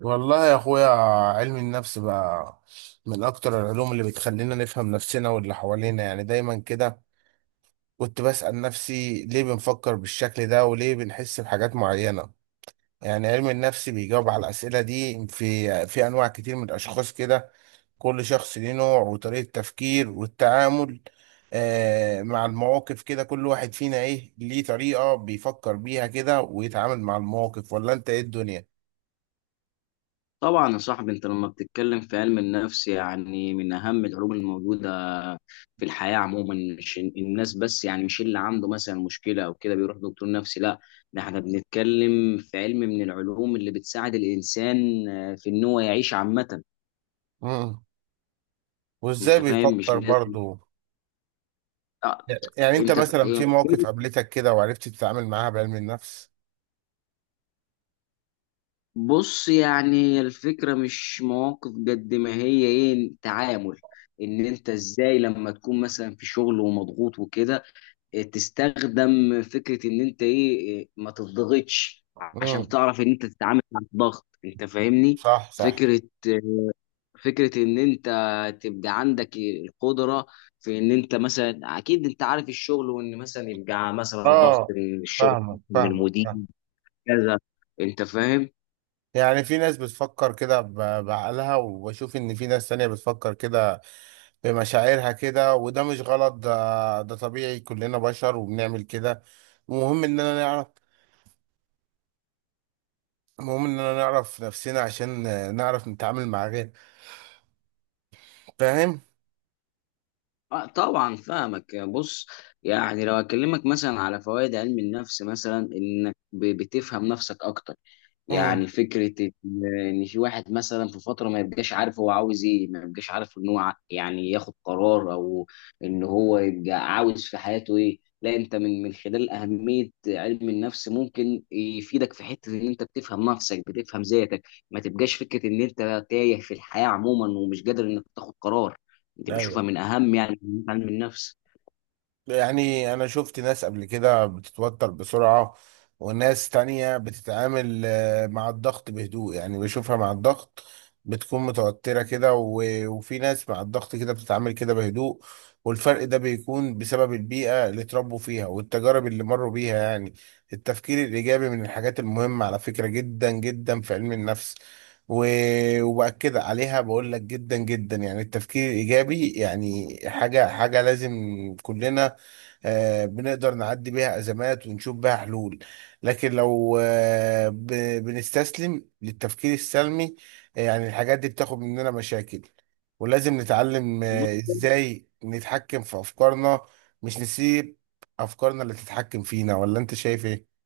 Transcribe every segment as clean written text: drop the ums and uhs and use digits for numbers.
والله يا اخويا، علم النفس بقى من اكتر العلوم اللي بتخلينا نفهم نفسنا واللي حوالينا. يعني دايما كده كنت بسأل نفسي ليه بنفكر بالشكل ده وليه بنحس بحاجات معينة. يعني علم النفس بيجاوب على الأسئلة دي في انواع كتير من الاشخاص كده. كل شخص ليه نوع وطريقة تفكير والتعامل آه مع المواقف كده. كل واحد فينا ايه ليه طريقة بيفكر بيها كده ويتعامل مع المواقف، ولا انت ايه الدنيا؟ طبعا يا صاحبي، انت لما بتتكلم في علم النفس يعني من اهم العلوم الموجوده في الحياه عموما. مش الناس بس، يعني مش اللي عنده مثلا مشكله او كده بيروح دكتور نفسي. لا، ده احنا بنتكلم في علم من العلوم اللي بتساعد الانسان في ان هو يعيش عامه. وازاي انت فاهم؟ مش بيفكر لازم. برضه؟ آه. يعني انت انت ف... مثلا آه، في مواقف قابلتك كده وعرفت تتعامل معاها بعلم النفس؟ بص، يعني الفكرة مش مواقف قد ما هي ايه، تعامل. ان انت ازاي لما تكون مثلا في شغل ومضغوط وكده، تستخدم فكره ان انت ايه، ما تضغطش، امم، عشان تعرف ان انت تتعامل مع الضغط. انت فاهمني؟ صح صح. فكره فكره ان انت تبقى عندك القدره في ان انت مثلا، اكيد انت عارف الشغل، وان مثلا يبقى مثلا ضغط اه، من الشغل، فاهمك من فاهمك المدير، فاهم. كذا. انت فاهم؟ يعني في ناس بتفكر كده بعقلها، وبشوف ان في ناس تانية بتفكر كده بمشاعرها كده. وده مش غلط، ده طبيعي، كلنا بشر وبنعمل كده. المهم اننا نعرف، المهم اننا نعرف نفسنا عشان نعرف نتعامل مع غير. فاهم؟ آه طبعا فاهمك. بص، يعني لو اكلمك مثلا على فوائد علم النفس، مثلا انك بتفهم نفسك اكتر. امم، يعني فكره ان إن في واحد مثلا في فتره ما يبقاش عارف هو عاوز ايه، ما يبقاش عارف ان هو يعني ياخد قرار، او ان هو يبقى عاوز في حياته ايه. لا، انت من خلال اهميه علم النفس ممكن يفيدك في حته ان انت بتفهم نفسك، بتفهم ذاتك، ما تبقاش فكره ان انت تايه في الحياه عموما ومش قادر انك تاخد قرار. دي بشوفها ايوه. من اهم، يعني من علم النفس. يعني انا شفت ناس قبل كده بتتوتر بسرعة، وناس تانية بتتعامل مع الضغط بهدوء. يعني بشوفها مع الضغط بتكون متوترة كده، وفي ناس مع الضغط كده بتتعامل كده بهدوء. والفرق ده بيكون بسبب البيئة اللي اتربوا فيها والتجارب اللي مروا بيها. يعني التفكير الإيجابي من الحاجات المهمة على فكرة، جدا جدا في علم النفس. وبأكد عليها بقول لك جدا جدا. يعني التفكير الإيجابي يعني حاجة حاجة لازم كلنا بنقدر نعدي بيها أزمات ونشوف بيها حلول. لكن لو بنستسلم للتفكير السلمي، يعني الحاجات دي بتاخد مننا مشاكل. ولازم نتعلم بص إزاي نتحكم في أفكارنا، مش نسيب أفكارنا اللي تتحكم فينا. ولا أنت شايف إيه؟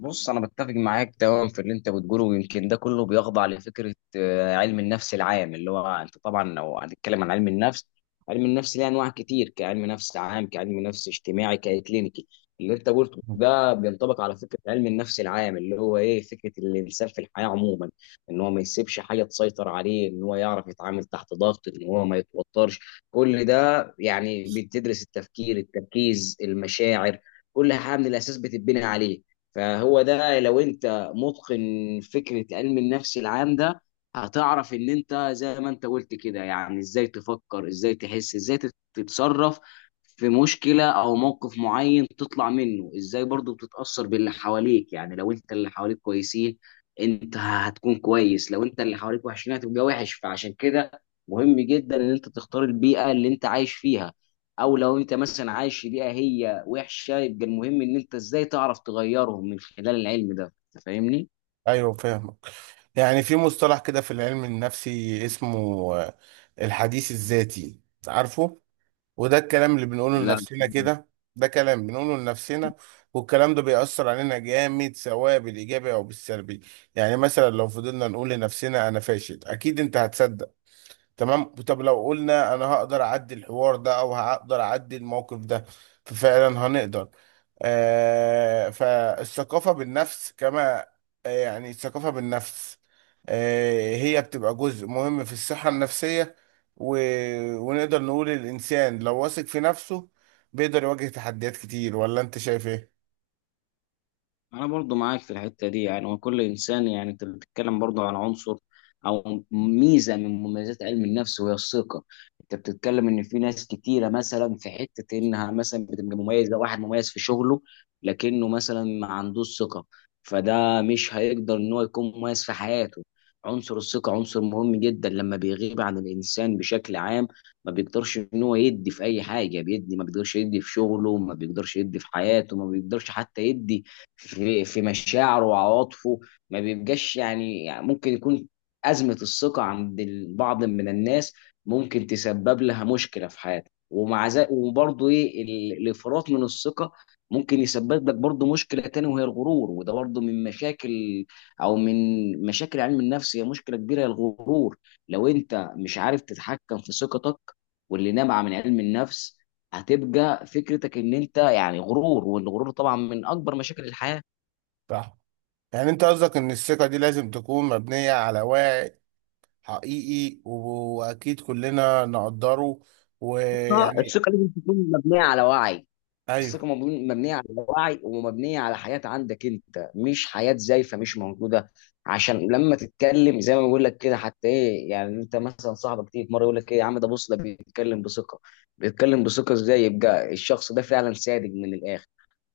بص انا بتفق معاك تماما في اللي انت بتقوله، ويمكن ده كله بيخضع لفكره علم النفس العام، اللي هو انت طبعا لو هنتكلم عن علم النفس، علم النفس ليه انواع كتير، كعلم نفس عام، كعلم نفس اجتماعي، ككلينيكي. اللي انت قلته ده بينطبق على فكره علم النفس العام، اللي هو ايه، فكره الانسان في الحياه عموما ان هو ما يسيبش حاجه تسيطر عليه، ان هو يعرف يتعامل تحت ضغط، ان هو ما يتوترش. كل ده يعني بتدرس التفكير، التركيز، المشاعر. كل حاجه من الاساس بتتبني عليه. فهو ده لو انت متقن فكرة علم النفس العام ده، هتعرف ان انت زي ما انت قلت كده، يعني ازاي تفكر، ازاي تحس، ازاي تتصرف في مشكلة او موقف معين، تطلع منه ازاي. برضو بتتأثر باللي حواليك، يعني لو انت اللي حواليك كويسين، انت هتكون كويس. لو انت اللي حواليك وحشين، هتبقى وحش. فعشان كده مهم جدا ان انت تختار البيئة اللي انت عايش فيها، او لو انت مثلا عايش في بيئه هي وحشه، يبقى المهم ان انت ازاي تعرف تغيرهم من خلال العلم ده. انت فاهمني؟ ايوه، فاهمك. يعني في مصطلح كده في العلم النفسي اسمه آه، الحديث الذاتي، عارفه؟ وده الكلام اللي بنقوله لا. لنفسنا كده. ده كلام بنقوله لنفسنا، والكلام ده بيأثر علينا جامد سواء بالإيجابي أو بالسلبي. يعني مثلا لو فضلنا نقول لنفسنا أنا فاشل، أكيد أنت هتصدق. تمام. طب لو قلنا انا هقدر اعدي الحوار ده او هقدر اعدي الموقف ده، ففعلا هنقدر. فالثقافة بالنفس كما يعني الثقافة بالنفس هي بتبقى جزء مهم في الصحة النفسية. و... ونقدر نقول الإنسان لو واثق في نفسه بيقدر يواجه تحديات كتير. ولا أنت شايف إيه؟ انا برضو معاك في الحته دي. يعني وكل انسان، يعني انت بتتكلم برضو عن عنصر او ميزه من مميزات علم النفس، وهي الثقه. انت بتتكلم ان في ناس كتيره مثلا، في حته انها مثلا بتبقى مميزه، واحد مميز في شغله لكنه مثلا ما عندوش ثقه، فده مش هيقدر ان هو يكون مميز في حياته. عنصر الثقه عنصر مهم جدا، لما بيغيب عن الانسان بشكل عام ما بيقدرش ان هو يدي في اي حاجه، بيدي، ما بيقدرش يدي في شغله، ما بيقدرش يدي في حياته، ما بيقدرش حتى يدي في مشاعره وعواطفه. ما بيبقاش يعني، يعني ممكن يكون أزمة الثقة عند البعض من الناس، ممكن تسبب لها مشكلة في حياتك. ومع ذلك وبرضه ايه، الانفراط من الثقة ممكن يسبب لك برضه مشكلة تانية وهي الغرور. وده برضه من مشاكل، أو من مشاكل علم النفس، هي مشكلة كبيرة، هي الغرور. لو أنت مش عارف تتحكم في ثقتك واللي نابعة من علم النفس، هتبقى فكرتك ان انت يعني غرور. والغرور طبعا من اكبر مشاكل الحياه. صح. يعني أنت قصدك إن الثقة دي لازم تكون مبنية على وعي حقيقي، واكيد كلنا نقدره. آه، ويعني الثقه لازم تكون مبنيه على وعي. ايوه، الثقه مبنيه على وعي، ومبنيه على حياه عندك انت، مش حياه زيفه مش موجوده. عشان لما تتكلم زي ما بقول لك كده، حتى ايه، يعني انت مثلا صاحبك تيجي في مره يقول لك ايه، يا عم ده بص، ده بيتكلم بثقه. بيتكلم بثقه ازاي؟ يبقى الشخص ده فعلا صادق من الاخر.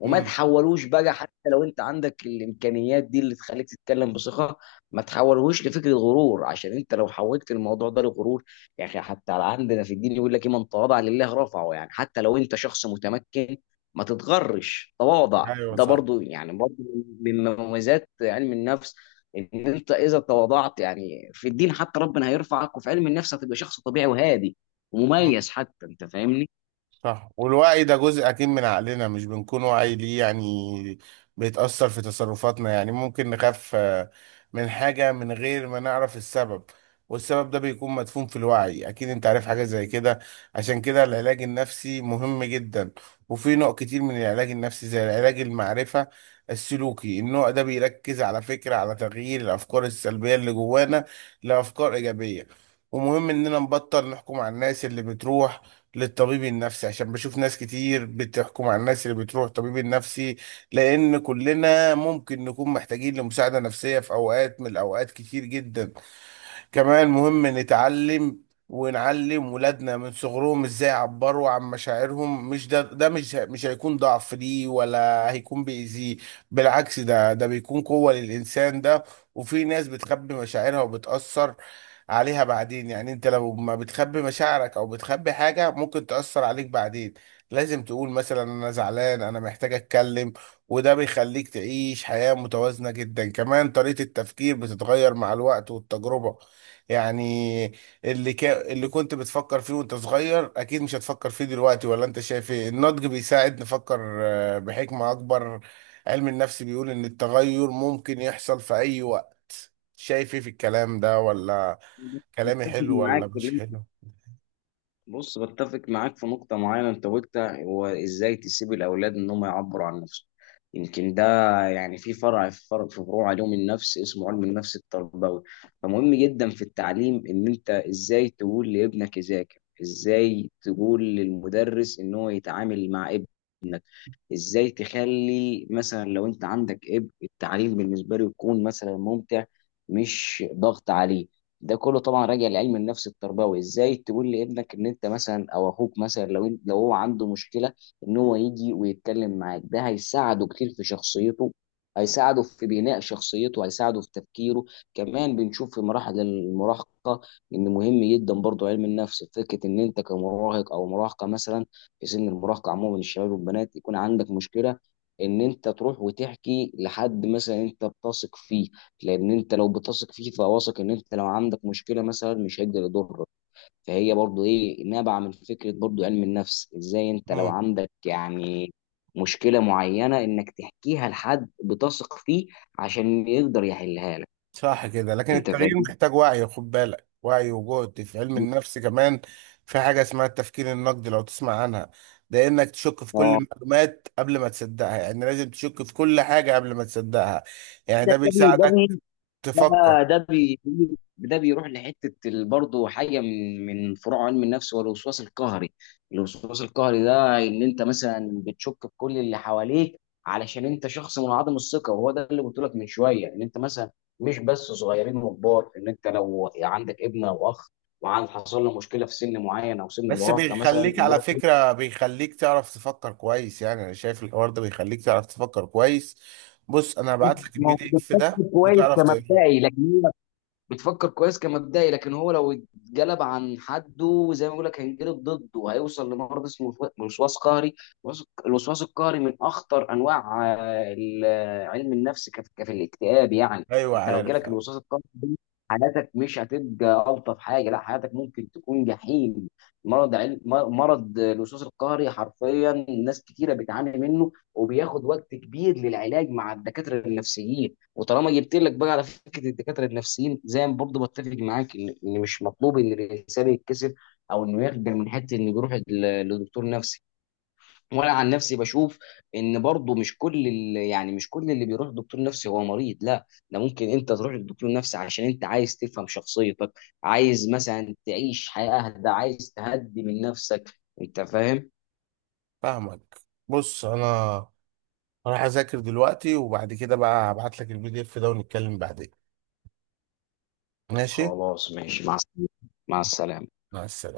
وما امم، تحولوش بقى، حتى لو انت عندك الامكانيات دي اللي تخليك تتكلم بثقه، ما تحولهوش لفكره غرور. عشان انت لو حولت الموضوع ده لغرور، يا اخي حتى عندنا في الدين يقول لك ايه، من تواضع لله رفعه. يعني حتى لو انت شخص متمكن، ما تتغرش. تواضع ايوه، ده صح برضو، يعني برضو من مميزات علم النفس، ان انت اذا تواضعت، يعني في الدين حتى ربنا هيرفعك، وفي علم النفس هتبقى شخص طبيعي وهادي ومميز حتى. انت فاهمني؟ صح. والوعي ده جزء أكيد من عقلنا، مش بنكون واعي ليه. يعني بيتأثر في تصرفاتنا. يعني ممكن نخاف من حاجة من غير ما نعرف السبب. والسبب ده بيكون مدفون في الوعي، أكيد أنت عارف حاجة زي كده. عشان كده العلاج النفسي مهم جدا. وفي نوع كتير من العلاج النفسي زي العلاج المعرفة السلوكي. النوع ده بيركز على فكرة، على تغيير الأفكار السلبية اللي جوانا لأفكار إيجابية. ومهم إننا نبطل نحكم على الناس اللي بتروح للطبيب النفسي، عشان بشوف ناس كتير بتحكم على الناس اللي بتروح الطبيب النفسي. لأن كلنا ممكن نكون محتاجين لمساعدة نفسية في أوقات من الأوقات كتير جدا. كمان مهم نتعلم ونعلم ولادنا من صغرهم ازاي يعبروا عن مشاعرهم. مش ده ده مش هيكون ضعف ليه، ولا هيكون بيأذيه. بالعكس، ده بيكون قوة للإنسان ده. وفي ناس بتخبي مشاعرها وبتأثر عليها بعدين. يعني انت لو ما بتخبي مشاعرك او بتخبي حاجة ممكن تأثر عليك بعدين. لازم تقول مثلا انا زعلان، انا محتاج اتكلم. وده بيخليك تعيش حياة متوازنة جدا. كمان طريقة التفكير بتتغير مع الوقت والتجربة. يعني اللي كنت بتفكر فيه وانت صغير اكيد مش هتفكر فيه دلوقتي. ولا انت شايف ايه؟ النضج بيساعد نفكر بحكمة اكبر. علم النفس بيقول ان التغير ممكن يحصل في اي وقت. شايف ايه في الكلام ده؟ ولا كلامي متفق حلو ولا معاك. مش حلو؟ بص، بتفق معاك في نقطة معينة أنت قلتها، هو إزاي تسيب الأولاد إن هم يعبروا عن نفسهم. يمكن ده، يعني في فروع علوم النفس اسمه علم النفس التربوي. فمهم جدا في التعليم إن أنت إزاي تقول لابنك يذاكر، إزاي تقول للمدرس إن هو يتعامل مع ابنه، ازاي تخلي مثلا لو انت عندك ابن التعليم بالنسبه له يكون مثلا ممتع مش ضغط عليه. ده كله طبعا راجع لعلم النفس التربوي. ازاي تقول لابنك ان انت مثلا، او اخوك مثلا، لو انت لو هو عنده مشكله ان هو يجي ويتكلم معاك، ده هيساعده كتير في شخصيته، هيساعده في بناء شخصيته، هيساعده في تفكيره. كمان بنشوف في مراحل المراهقه ان مهم جدا برضو علم النفس، فكره ان انت كمراهق او مراهقه مثلا، في سن المراهقه عموما الشباب والبنات، يكون عندك مشكله ان انت تروح وتحكي لحد مثلا انت بتثق فيه. لان انت لو بتثق فيه، فواثق ان انت لو عندك مشكله مثلا مش هيقدر يضرك. فهي برضو ايه، نابعه من فكره برضو علم النفس، ازاي انت لو عندك يعني مشكله معينه، انك تحكيها لحد بتثق فيه عشان يقدر يحلها لك. صح كده. لكن انت التغيير فاهم؟ محتاج وعي، خد بالك، وعي وجهد. في علم النفس كمان في حاجة اسمها التفكير النقدي، لو تسمع عنها. ده انك تشك في كل اه. المعلومات قبل ما تصدقها، يعني لازم تشك في كل حاجة قبل ما تصدقها. يعني ده ده ده بي- ده بيساعدك تفكر. ده ده بي ده بيروح لحته برضه حاجه من فروع علم النفس، والوسواس القهري. الوسواس القهري ده ان انت مثلا بتشك في كل اللي حواليك، علشان انت شخص منعدم الثقه. وهو ده اللي قلت لك من شويه، ان انت مثلا مش بس صغيرين وكبار، ان انت لو عندك ابن او اخ وعند حصل له مشكله في سن معين او سن بس المراهقه مثلا، بيخليك انه على يروح. فكرة، بيخليك تعرف تفكر كويس. يعني انا شايف الحوار ده بيخليك تعرف تفكر كويس. بص، انا هبعت لك البي دي موجود. اف ده كويس وتعرف تقراه. كمبدئي، لكن بتفكر كويس كمبدئي، لكن هو لو اتجلب عن حده زي ما بقول لك هينجلب ضده، وهيوصل لمرض اسمه وسواس قهري. الوسواس القهري من اخطر انواع علم النفس، كف الاكتئاب يعني. ايوه انت لو عارف. جالك الوسواس القهري ده، حياتك مش هتبقى الطف حاجه. لا، حياتك ممكن تكون جحيم. مرض الوسواس القهري حرفيا ناس كتيره بتعاني منه، وبياخد وقت كبير للعلاج مع الدكاتره النفسيين. وطالما جبت لك بقى على فكره الدكاتره النفسيين، زي ما برضه بتفق معاك، ان إن مش مطلوب ان الانسان يتكسف او انه يخجل من حته انه يروح لدكتور نفسي. وانا عن نفسي بشوف ان برضه مش كل يعني مش كل اللي بيروح لدكتور نفسي هو مريض. لا، ده ممكن انت تروح لدكتور نفسي عشان انت عايز تفهم شخصيتك، عايز مثلا تعيش حياه اهدى، عايز تهدي من نفسك. انت فاهم؟ فاهمك. بص انا راح اذاكر دلوقتي، وبعد كده بقى هبعت لك الـPDF ده ونتكلم بعدين. ماشي، خلاص ماشي، مع السلامه. مع السلامه. مع السلامة.